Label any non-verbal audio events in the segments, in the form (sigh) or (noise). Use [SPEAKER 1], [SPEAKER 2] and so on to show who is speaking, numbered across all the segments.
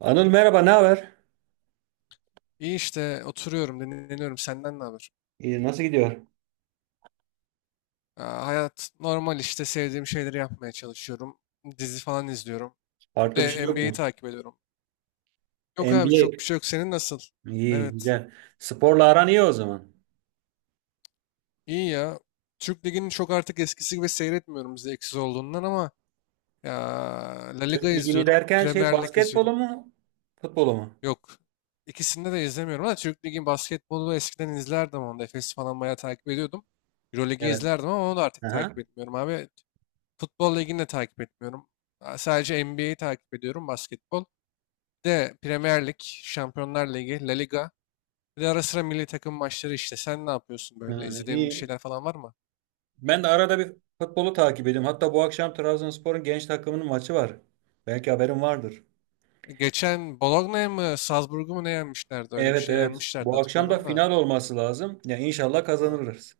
[SPEAKER 1] Anıl merhaba, ne haber?
[SPEAKER 2] İyi işte oturuyorum, dinleniyorum. Senden ne haber?
[SPEAKER 1] İyi, nasıl gidiyor?
[SPEAKER 2] Aa, hayat normal işte sevdiğim şeyleri yapmaya çalışıyorum. Dizi falan izliyorum. Bir
[SPEAKER 1] Farklı bir
[SPEAKER 2] de
[SPEAKER 1] şey yok
[SPEAKER 2] NBA'yi
[SPEAKER 1] mu?
[SPEAKER 2] takip ediyorum. Yok abi,
[SPEAKER 1] NBA.
[SPEAKER 2] çok bir şey yok. Senin nasıl?
[SPEAKER 1] İyi,
[SPEAKER 2] Evet.
[SPEAKER 1] güzel. Sporla aran iyi o zaman.
[SPEAKER 2] İyi ya. Türk Ligi'ni çok artık eskisi gibi seyretmiyorum, zevksiz olduğundan, ama ya La Liga
[SPEAKER 1] Türk Ligi'ni
[SPEAKER 2] izliyorum.
[SPEAKER 1] derken şey
[SPEAKER 2] Premier Lig
[SPEAKER 1] basketbolu
[SPEAKER 2] izliyorum.
[SPEAKER 1] mu, futbolu mu?
[SPEAKER 2] Yok. İkisini de izlemiyorum ama Türk Ligi'nin basketbolu eskiden izlerdim, onu da. Efes'i falan bayağı takip ediyordum. Euroleague'i
[SPEAKER 1] Evet.
[SPEAKER 2] izlerdim ama onu da artık takip
[SPEAKER 1] Aha.
[SPEAKER 2] etmiyorum abi. Futbol ligini de takip etmiyorum. Sadece NBA'yi takip ediyorum, basketbol. Bir de Premier Lig, Şampiyonlar Ligi, La Liga. Bir de ara sıra milli takım maçları işte. Sen ne yapıyorsun
[SPEAKER 1] Ha,
[SPEAKER 2] böyle? İzlediğin bir
[SPEAKER 1] iyi.
[SPEAKER 2] şeyler falan var mı?
[SPEAKER 1] Ben de arada bir futbolu takip ediyorum. Hatta bu akşam Trabzonspor'un genç takımının maçı var. Belki haberin vardır.
[SPEAKER 2] Geçen Bologna'ya mı, Salzburg'u mu ne yenmişlerdi? Öyle bir
[SPEAKER 1] Evet,
[SPEAKER 2] şey
[SPEAKER 1] evet.
[SPEAKER 2] yenmişlerdi,
[SPEAKER 1] Bu akşam da
[SPEAKER 2] hatırlıyorum da.
[SPEAKER 1] final olması lazım. Ya inşallah
[SPEAKER 2] Ha.
[SPEAKER 1] kazanırız.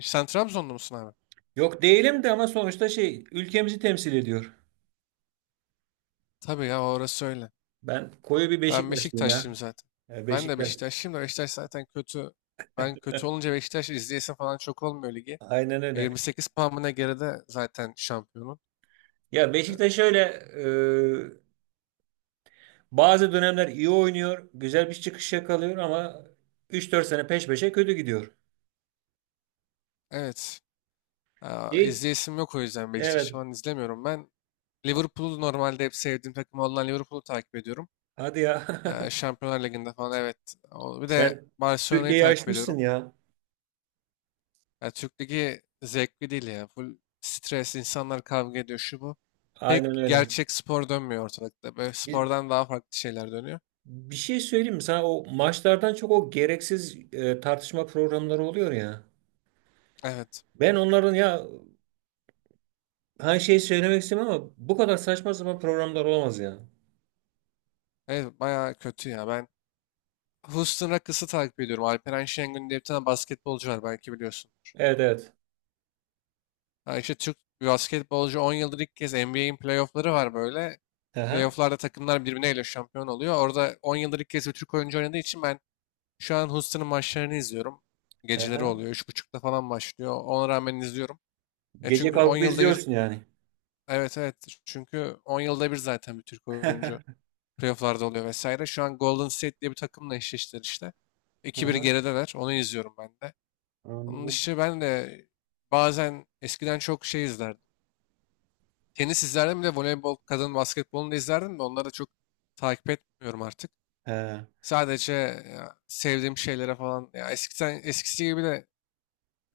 [SPEAKER 2] E, sen Trabzonlu musun abi?
[SPEAKER 1] Yok değilim de ama sonuçta şey ülkemizi temsil ediyor.
[SPEAKER 2] Tabii ya, orası öyle.
[SPEAKER 1] Ben koyu bir
[SPEAKER 2] Ben
[SPEAKER 1] Beşiktaşlıyım
[SPEAKER 2] Beşiktaşlıyım
[SPEAKER 1] ya.
[SPEAKER 2] zaten. Ben de
[SPEAKER 1] Beşiktaş.
[SPEAKER 2] Beşiktaşlıyım da Beşiktaş zaten kötü. Ben kötü olunca Beşiktaş izleyesim falan çok olmuyor ligi.
[SPEAKER 1] Aynen
[SPEAKER 2] E,
[SPEAKER 1] öyle.
[SPEAKER 2] 28 puan mı ne geride zaten şampiyonun.
[SPEAKER 1] Ya
[SPEAKER 2] E,
[SPEAKER 1] Beşiktaş şöyle e, bazı dönemler iyi oynuyor, güzel bir çıkış yakalıyor ama üç dört sene peş peşe kötü gidiyor.
[SPEAKER 2] evet. Aa,
[SPEAKER 1] Değil.
[SPEAKER 2] izleyesim yok, o yüzden Beşiktaş'ı
[SPEAKER 1] Evet.
[SPEAKER 2] falan izlemiyorum. Ben Liverpool'u normalde, hep sevdiğim takım olan Liverpool'u takip ediyorum.
[SPEAKER 1] Hadi ya. (laughs)
[SPEAKER 2] Şampiyonlar Ligi'nde falan, evet. Bir de
[SPEAKER 1] Sen
[SPEAKER 2] Barcelona'yı
[SPEAKER 1] Türkiye'yi
[SPEAKER 2] takip
[SPEAKER 1] aşmışsın
[SPEAKER 2] ediyorum.
[SPEAKER 1] ya.
[SPEAKER 2] Ya Türk Ligi zevkli değil ya. Full stres, insanlar kavga ediyor şu bu. Pek
[SPEAKER 1] Aynen öyle.
[SPEAKER 2] gerçek spor dönmüyor ortalıkta. Böyle
[SPEAKER 1] Bir,
[SPEAKER 2] spordan daha farklı şeyler dönüyor.
[SPEAKER 1] bir şey söyleyeyim mi sana? O maçlardan çok o gereksiz tartışma programları oluyor ya.
[SPEAKER 2] Evet.
[SPEAKER 1] Ben onların ya her şeyi söylemek istemem ama bu kadar saçma sapan programlar olamaz ya.
[SPEAKER 2] Evet bayağı kötü ya. Ben Houston Rockets'ı takip ediyorum. Alperen Şengün diye bir tane basketbolcu var, belki biliyorsun.
[SPEAKER 1] Evet, evet.
[SPEAKER 2] Ha işte, Türk bir basketbolcu, 10 yıldır ilk kez NBA'in playoff'ları var böyle.
[SPEAKER 1] Aha,
[SPEAKER 2] Playoff'larda takımlar birbirleriyle şampiyon oluyor. Orada 10 yıldır ilk kez bir Türk oyuncu oynadığı için ben şu an Houston'ın maçlarını izliyorum. Geceleri
[SPEAKER 1] aha.
[SPEAKER 2] oluyor. Üç buçukta falan başlıyor. Ona rağmen izliyorum. Ya
[SPEAKER 1] Gece
[SPEAKER 2] çünkü 10
[SPEAKER 1] kalkıp
[SPEAKER 2] yılda bir,
[SPEAKER 1] izliyorsun yani.
[SPEAKER 2] evet evet, çünkü 10 yılda bir zaten bir Türk
[SPEAKER 1] (laughs)
[SPEAKER 2] oyuncu playoff'larda oluyor vesaire. Şu an Golden State diye bir takımla eşleştiler işte.
[SPEAKER 1] Hı
[SPEAKER 2] 2-1
[SPEAKER 1] hı,
[SPEAKER 2] gerideler. Onu izliyorum ben de. Onun
[SPEAKER 1] anladım.
[SPEAKER 2] dışı ben de bazen eskiden çok şey izlerdim. Tenis izlerdim, bir de voleybol, kadın basketbolunu da izlerdim de onları da çok takip etmiyorum artık.
[SPEAKER 1] He.
[SPEAKER 2] Sadece ya, sevdiğim şeylere falan ya, eskiden eskisi gibi de,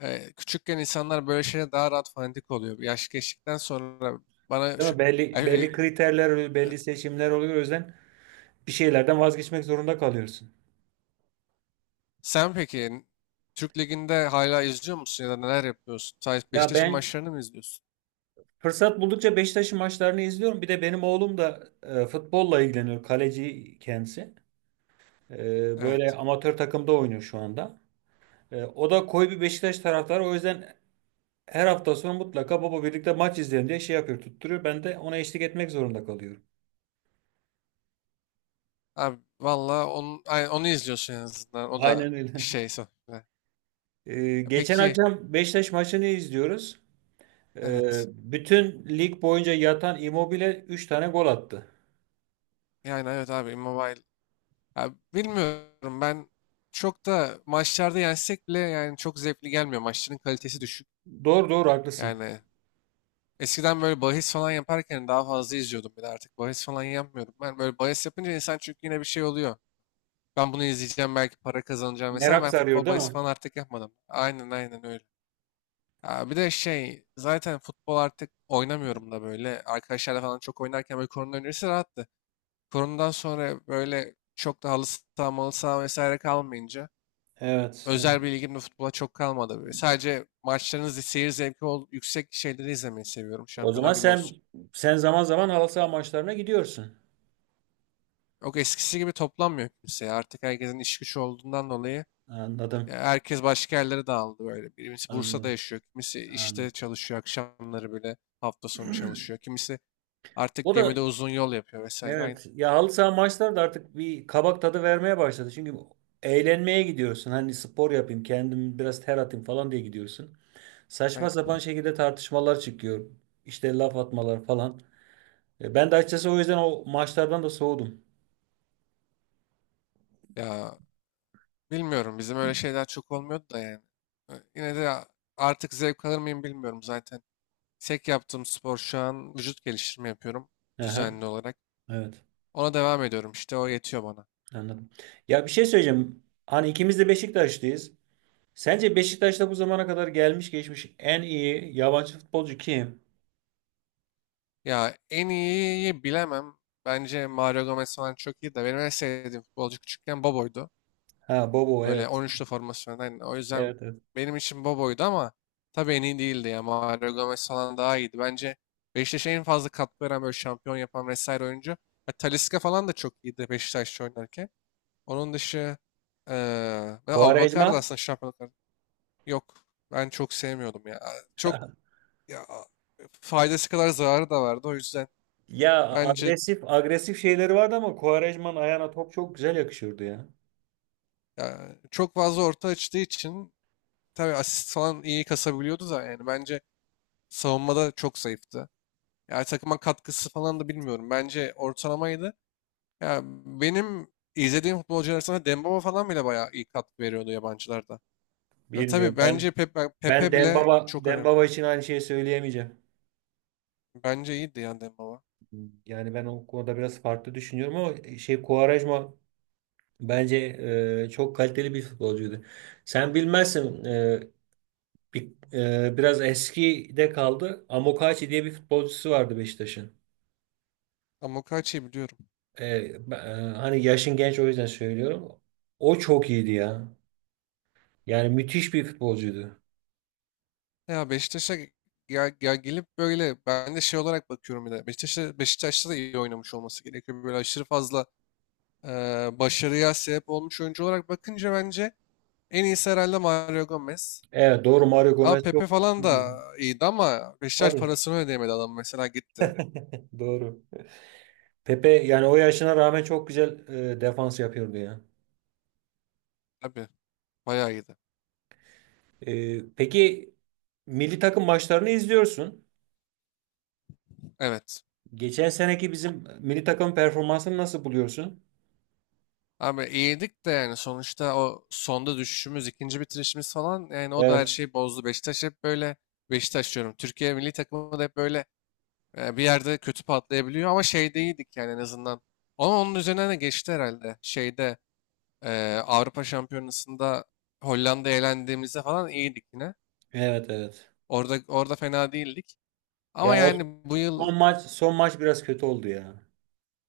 [SPEAKER 2] küçükken insanlar böyle şeye daha rahat fanatik oluyor. Yaş geçtikten sonra bana
[SPEAKER 1] Değil
[SPEAKER 2] şu,
[SPEAKER 1] mi? Belli, belli
[SPEAKER 2] yani,
[SPEAKER 1] kriterler oluyor,
[SPEAKER 2] e,
[SPEAKER 1] belli seçimler oluyor. O yüzden bir şeylerden vazgeçmek zorunda kalıyorsun.
[SPEAKER 2] sen peki Türk Ligi'nde hala izliyor musun ya da neler yapıyorsun? Sadece
[SPEAKER 1] Ya
[SPEAKER 2] Beşiktaş'ın
[SPEAKER 1] ben
[SPEAKER 2] maçlarını mı izliyorsun?
[SPEAKER 1] fırsat buldukça Beşiktaş'ın maçlarını izliyorum. Bir de benim oğlum da futbolla ilgileniyor. Kaleci kendisi. Böyle
[SPEAKER 2] Evet.
[SPEAKER 1] amatör takımda oynuyor şu anda. O da koyu bir Beşiktaş taraftarı. O yüzden her hafta sonu mutlaka baba birlikte maç izleyelim diye şey yapıyor, tutturuyor. Ben de ona eşlik etmek zorunda kalıyorum.
[SPEAKER 2] Abi valla onu, onu izliyorsun en azından. O da
[SPEAKER 1] Aynen öyle.
[SPEAKER 2] şey
[SPEAKER 1] (laughs)
[SPEAKER 2] sonuçta.
[SPEAKER 1] E,
[SPEAKER 2] Ya
[SPEAKER 1] geçen
[SPEAKER 2] peki,
[SPEAKER 1] akşam Beşiktaş maçını izliyoruz.
[SPEAKER 2] evet.
[SPEAKER 1] Bütün lig boyunca yatan Immobile 3 tane gol attı.
[SPEAKER 2] Yani evet abi Immobile. Ya bilmiyorum, ben çok da maçlarda yensek bile yani çok zevkli gelmiyor. Maçların kalitesi düşük.
[SPEAKER 1] Doğru doğru haklısın.
[SPEAKER 2] Yani eskiden böyle bahis falan yaparken daha fazla izliyordum, bir de artık bahis falan yapmıyorum. Ben böyle bahis yapınca insan çünkü yine bir şey oluyor. Ben bunu izleyeceğim belki para kazanacağım, mesela
[SPEAKER 1] Merak
[SPEAKER 2] ben
[SPEAKER 1] sarıyor
[SPEAKER 2] futbol
[SPEAKER 1] değil
[SPEAKER 2] bahis
[SPEAKER 1] mi?
[SPEAKER 2] falan artık yapmadım. Aynen aynen öyle. Ya bir de şey, zaten futbol artık oynamıyorum da böyle arkadaşlarla falan çok oynarken, böyle korona öncesi rahattı. Koronadan sonra böyle çok da halı saha malı saha vesaire kalmayınca
[SPEAKER 1] Evet, evet.
[SPEAKER 2] özel bir ilgim de futbola çok kalmadı böyle. Sadece maçlarınızı seyir zevki ol, yüksek şeyleri izlemeyi seviyorum.
[SPEAKER 1] O zaman
[SPEAKER 2] Şampiyonlar Ligi
[SPEAKER 1] sen
[SPEAKER 2] olsun.
[SPEAKER 1] zaman zaman halı saha maçlarına gidiyorsun.
[SPEAKER 2] Yok eskisi gibi toplanmıyor kimse, ya. Artık herkesin iş gücü olduğundan dolayı
[SPEAKER 1] Anladım.
[SPEAKER 2] herkes başka yerlere dağıldı böyle. Birisi Bursa'da
[SPEAKER 1] Anladım.
[SPEAKER 2] yaşıyor, kimisi işte
[SPEAKER 1] Anladım.
[SPEAKER 2] çalışıyor akşamları, böyle hafta sonu çalışıyor.
[SPEAKER 1] (clears throat)
[SPEAKER 2] Kimisi artık
[SPEAKER 1] O da
[SPEAKER 2] gemide uzun yol yapıyor vesaire.
[SPEAKER 1] evet
[SPEAKER 2] Aynen.
[SPEAKER 1] ya, halı saha maçları da artık bir kabak tadı vermeye başladı. Çünkü eğlenmeye gidiyorsun. Hani spor yapayım, kendimi biraz ter atayım falan diye gidiyorsun. Saçma sapan
[SPEAKER 2] Aynen.
[SPEAKER 1] şekilde tartışmalar çıkıyor. İşte laf atmalar falan. Ben de açıkçası o yüzden o maçlardan da soğudum.
[SPEAKER 2] Ya bilmiyorum, bizim öyle şeyler çok olmuyordu da yani. Yine de artık zevk alır mıyım bilmiyorum zaten. Tek yaptığım spor şu an, vücut geliştirme yapıyorum
[SPEAKER 1] Aha,
[SPEAKER 2] düzenli olarak.
[SPEAKER 1] evet,
[SPEAKER 2] Ona devam ediyorum işte, o yetiyor bana.
[SPEAKER 1] anladım. Ya bir şey söyleyeceğim. Hani ikimiz de Beşiktaşlıyız. Sence Beşiktaş'ta bu zamana kadar gelmiş geçmiş en iyi yabancı futbolcu kim?
[SPEAKER 2] Ya en iyiyi bilemem. Bence Mario Gomez falan çok iyi de benim en sevdiğim futbolcu küçükken Bobo'ydu.
[SPEAKER 1] Ha, Bobo,
[SPEAKER 2] Böyle
[SPEAKER 1] evet.
[SPEAKER 2] 13'lü formasyondan. O yüzden
[SPEAKER 1] Evet, evet.
[SPEAKER 2] benim için Bobo'ydu ama tabii en iyi değildi ya. Mario Gomez falan daha iyiydi. Bence Beşiktaş'a en fazla katkı veren, böyle şampiyon yapan vesaire oyuncu. Ya, Talisca falan da çok iyiydi Beşiktaş'ta oynarken. Onun dışı ve
[SPEAKER 1] Quaresma.
[SPEAKER 2] Abubakar da aslında şampiyonluk. Yok. Ben çok sevmiyordum ya. Çok ya, faydası kadar zararı da vardı. O yüzden
[SPEAKER 1] Ya
[SPEAKER 2] bence
[SPEAKER 1] agresif agresif şeyleri vardı ama Quaresma'nın ayağına top çok güzel yakışıyordu ya.
[SPEAKER 2] ya, çok fazla orta açtığı için, tabii asist falan iyi kasabiliyordu da yani bence savunmada çok zayıftı. Yani takıma katkısı falan da bilmiyorum. Bence ortalamaydı. Ya benim izlediğim futbolcular arasında Dembaba falan bile bayağı iyi katkı veriyordu yabancılarda. Ya,
[SPEAKER 1] Bilmiyorum,
[SPEAKER 2] tabii
[SPEAKER 1] ben
[SPEAKER 2] bence Pepe, Pepe bile
[SPEAKER 1] Dembaba
[SPEAKER 2] çok önemli.
[SPEAKER 1] Dembaba için aynı şeyi söyleyemeyeceğim.
[SPEAKER 2] Bence iyiydi yani Dembaba.
[SPEAKER 1] Yani ben o konuda biraz farklı düşünüyorum ama şey, Quaresma, bence çok kaliteli bir futbolcuydu. Sen bilmezsin, bir, biraz eskide kaldı. Amokachi diye bir futbolcusu vardı Beşiktaş'ın.
[SPEAKER 2] Ama Okaçi'yi biliyorum.
[SPEAKER 1] Hani yaşın genç o yüzden söylüyorum. O çok iyiydi ya. Yani müthiş bir futbolcuydu.
[SPEAKER 2] Ya Beşiktaş'a, ya gelip böyle, ben de şey olarak bakıyorum, bir de Beşiktaş'a Beşiktaş'ta da iyi oynamış olması gerekiyor. Böyle aşırı fazla e, başarıya sebep olmuş oyuncu olarak bakınca bence en iyisi herhalde Mario Gomez.
[SPEAKER 1] Evet, doğru, Mario
[SPEAKER 2] Ama
[SPEAKER 1] Gomez çok
[SPEAKER 2] Pepe falan
[SPEAKER 1] iyiydi.
[SPEAKER 2] da iyiydi ama Beşiktaş
[SPEAKER 1] Tabii,
[SPEAKER 2] parasını ödeyemedi, adam mesela gitti.
[SPEAKER 1] doğru. Pepe yani o yaşına rağmen çok güzel defans yapıyordu ya.
[SPEAKER 2] Tabii bayağı iyiydi.
[SPEAKER 1] Peki milli takım maçlarını izliyorsun.
[SPEAKER 2] Evet.
[SPEAKER 1] Geçen seneki bizim milli takım performansını nasıl buluyorsun?
[SPEAKER 2] Abi iyiydik de yani sonuçta o sonda düşüşümüz, ikinci bitirişimiz falan, yani o da her
[SPEAKER 1] Evet.
[SPEAKER 2] şeyi bozdu. Beşiktaş hep böyle, Beşiktaş diyorum. Türkiye milli takımı da hep böyle, bir yerde kötü patlayabiliyor ama şeyde iyiydik yani en azından. Ama onun üzerine de geçti herhalde. Şeyde, Avrupa Şampiyonası'nda Hollanda'ya elendiğimizde falan iyiydik yine.
[SPEAKER 1] Evet, evet.
[SPEAKER 2] Orada orada fena değildik. Ama
[SPEAKER 1] Ya o
[SPEAKER 2] yani bu yıl,
[SPEAKER 1] son maç, son maç biraz kötü oldu ya.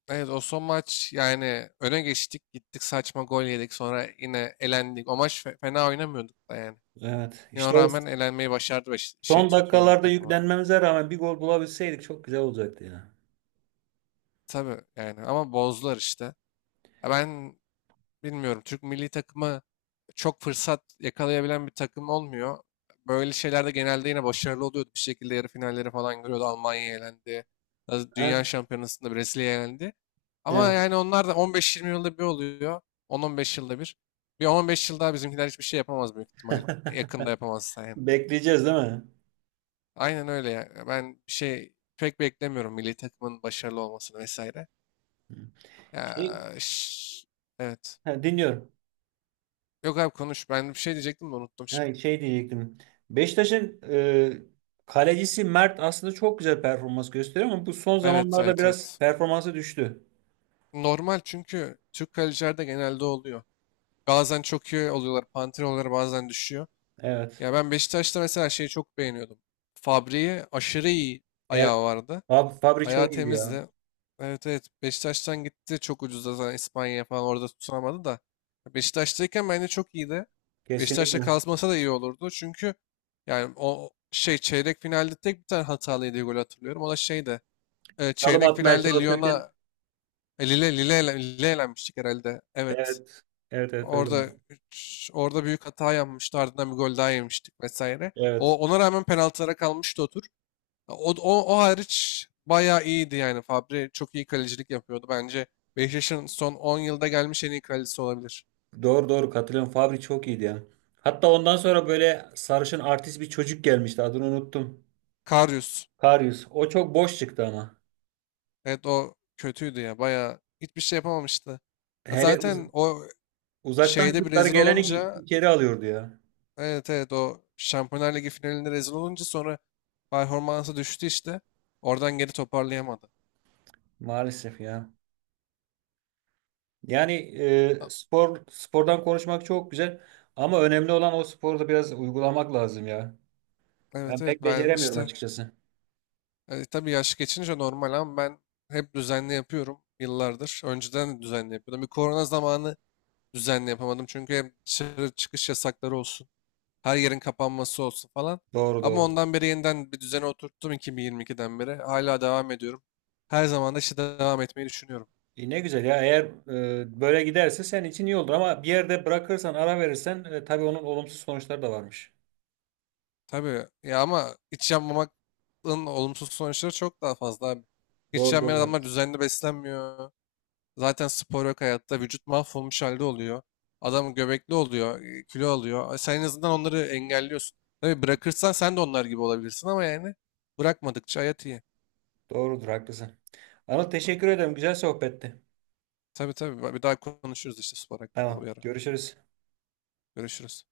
[SPEAKER 2] evet, o son maç yani öne geçtik gittik saçma gol yedik sonra yine elendik. O maç fena oynamıyorduk da yani.
[SPEAKER 1] Evet.
[SPEAKER 2] Yine o
[SPEAKER 1] İşte o
[SPEAKER 2] rağmen elenmeyi başardı, şey,
[SPEAKER 1] son
[SPEAKER 2] Türkiye milli
[SPEAKER 1] dakikalarda
[SPEAKER 2] takımı.
[SPEAKER 1] yüklenmemize rağmen bir gol bulabilseydik çok güzel olacaktı ya.
[SPEAKER 2] Tabii yani ama bozdular işte. Ya ben bilmiyorum, Türk milli takımı çok fırsat yakalayabilen bir takım olmuyor. Böyle şeylerde genelde yine başarılı oluyordu. Bir şekilde yarı finalleri falan görüyordu. Almanya elendi.
[SPEAKER 1] Ha?
[SPEAKER 2] Dünya Şampiyonası'nda Brezilya elendi. Ama
[SPEAKER 1] Evet.
[SPEAKER 2] yani onlar da 15-20 yılda bir oluyor. 10-15 yılda bir. Bir 15 yıl daha bizimkiler hiçbir şey yapamaz, büyük ihtimal. Yakında
[SPEAKER 1] (laughs)
[SPEAKER 2] yapamazsa yani.
[SPEAKER 1] Bekleyeceğiz değil mi?
[SPEAKER 2] Aynen öyle ya. Ben bir şey pek beklemiyorum milli takımın başarılı olmasını vesaire.
[SPEAKER 1] Şey,
[SPEAKER 2] Ya, şş, evet.
[SPEAKER 1] ha, dinliyorum.
[SPEAKER 2] Yok abi konuş. Ben bir şey diyecektim de unuttum şimdi.
[SPEAKER 1] Ha, şey diyecektim. Beşiktaş'ın kalecisi Mert aslında çok güzel performans gösteriyor ama bu son
[SPEAKER 2] Evet,
[SPEAKER 1] zamanlarda
[SPEAKER 2] evet,
[SPEAKER 1] biraz
[SPEAKER 2] evet.
[SPEAKER 1] performansı düştü.
[SPEAKER 2] Normal, çünkü Türk kalecilerde genelde oluyor. Bazen çok iyi oluyorlar, panter oluyorlar, bazen düşüyor.
[SPEAKER 1] Evet.
[SPEAKER 2] Ya ben Beşiktaş'ta mesela şeyi çok beğeniyordum. Fabri'yi, aşırı iyi
[SPEAKER 1] Evet.
[SPEAKER 2] ayağı vardı.
[SPEAKER 1] Abi Fabri
[SPEAKER 2] Ayağı
[SPEAKER 1] çok iyiydi ya.
[SPEAKER 2] temizdi. Evet evet, Beşiktaş'tan gitti çok ucuzda, zaten İspanya'ya falan orada tutunamadı da. Beşiktaş'tayken bence çok iyiydi. Beşiktaş'ta
[SPEAKER 1] Kesinlikle.
[SPEAKER 2] kalmasa da iyi olurdu. Çünkü yani o şey, çeyrek finalde tek bir tane hatalı yediği golü hatırlıyorum. O da şeydi.
[SPEAKER 1] Salım
[SPEAKER 2] Çeyrek
[SPEAKER 1] atmaya
[SPEAKER 2] finalde
[SPEAKER 1] çalışırken,
[SPEAKER 2] Lyon'a, Lille, Lille, Lille elenmiştik herhalde. Evet.
[SPEAKER 1] evet. Evet, evet, öyle
[SPEAKER 2] Orada
[SPEAKER 1] oldu.
[SPEAKER 2] orada büyük hata yapmıştı. Ardından bir gol daha yemiştik vesaire. O
[SPEAKER 1] Evet.
[SPEAKER 2] ona rağmen penaltılara kalmıştı o tur. O hariç bayağı iyiydi yani. Fabri çok iyi kalecilik yapıyordu. Bence Beşiktaş'ın son 10 yılda gelmiş en iyi kalecisi olabilir.
[SPEAKER 1] Doğru doğru katılıyorum. Fabri çok iyiydi ya. Hatta ondan sonra böyle sarışın artist bir çocuk gelmişti. Adını unuttum.
[SPEAKER 2] Karius.
[SPEAKER 1] Karius. O çok boş çıktı ama.
[SPEAKER 2] Evet o kötüydü ya. Bayağı hiçbir şey yapamamıştı. Ya
[SPEAKER 1] Hele
[SPEAKER 2] zaten o
[SPEAKER 1] uzaktan
[SPEAKER 2] şeyde bir
[SPEAKER 1] şutları
[SPEAKER 2] rezil
[SPEAKER 1] geleni
[SPEAKER 2] olunca,
[SPEAKER 1] içeri alıyordu ya.
[SPEAKER 2] evet evet, o Şampiyonlar Ligi finalinde rezil olunca sonra performansı düştü işte. Oradan geri toparlayamadı.
[SPEAKER 1] Maalesef ya. Yani
[SPEAKER 2] A-
[SPEAKER 1] spor spordan konuşmak çok güzel ama önemli olan o sporda biraz uygulamak lazım ya.
[SPEAKER 2] Evet
[SPEAKER 1] Ben
[SPEAKER 2] evet,
[SPEAKER 1] pek
[SPEAKER 2] ben
[SPEAKER 1] beceremiyorum
[SPEAKER 2] işte,
[SPEAKER 1] açıkçası.
[SPEAKER 2] tabii yaş geçince normal ama ben hep düzenli yapıyorum yıllardır. Önceden de düzenli yapıyordum. Bir korona zamanı düzenli yapamadım. Çünkü hem dışarı çıkış yasakları olsun. Her yerin kapanması olsun falan.
[SPEAKER 1] Doğru
[SPEAKER 2] Ama
[SPEAKER 1] doğru.
[SPEAKER 2] ondan beri yeniden bir düzene oturttum 2022'den beri. Hala devam ediyorum. Her zaman da işte devam etmeyi düşünüyorum.
[SPEAKER 1] Ne güzel ya, eğer böyle giderse senin için iyi olur ama bir yerde bırakırsan, ara verirsen, tabii onun olumsuz sonuçları da varmış.
[SPEAKER 2] Tabii ya, ama hiç yanmamanın olumsuz sonuçları çok daha fazla abi. Hiç
[SPEAKER 1] Doğru
[SPEAKER 2] yanmayan
[SPEAKER 1] doğru.
[SPEAKER 2] adamlar düzenli beslenmiyor. Zaten spor yok hayatta. Vücut mahvolmuş halde oluyor. Adam göbekli oluyor, kilo alıyor. Sen en azından onları engelliyorsun. Tabii bırakırsan sen de onlar gibi olabilirsin ama yani bırakmadıkça hayat iyi.
[SPEAKER 1] Doğrudur, haklısın. Anıl, teşekkür ederim, güzel sohbetti.
[SPEAKER 2] Tabii tabii. Bir daha konuşuruz işte spor hakkında
[SPEAKER 1] Tamam,
[SPEAKER 2] bir ara.
[SPEAKER 1] görüşürüz.
[SPEAKER 2] Görüşürüz.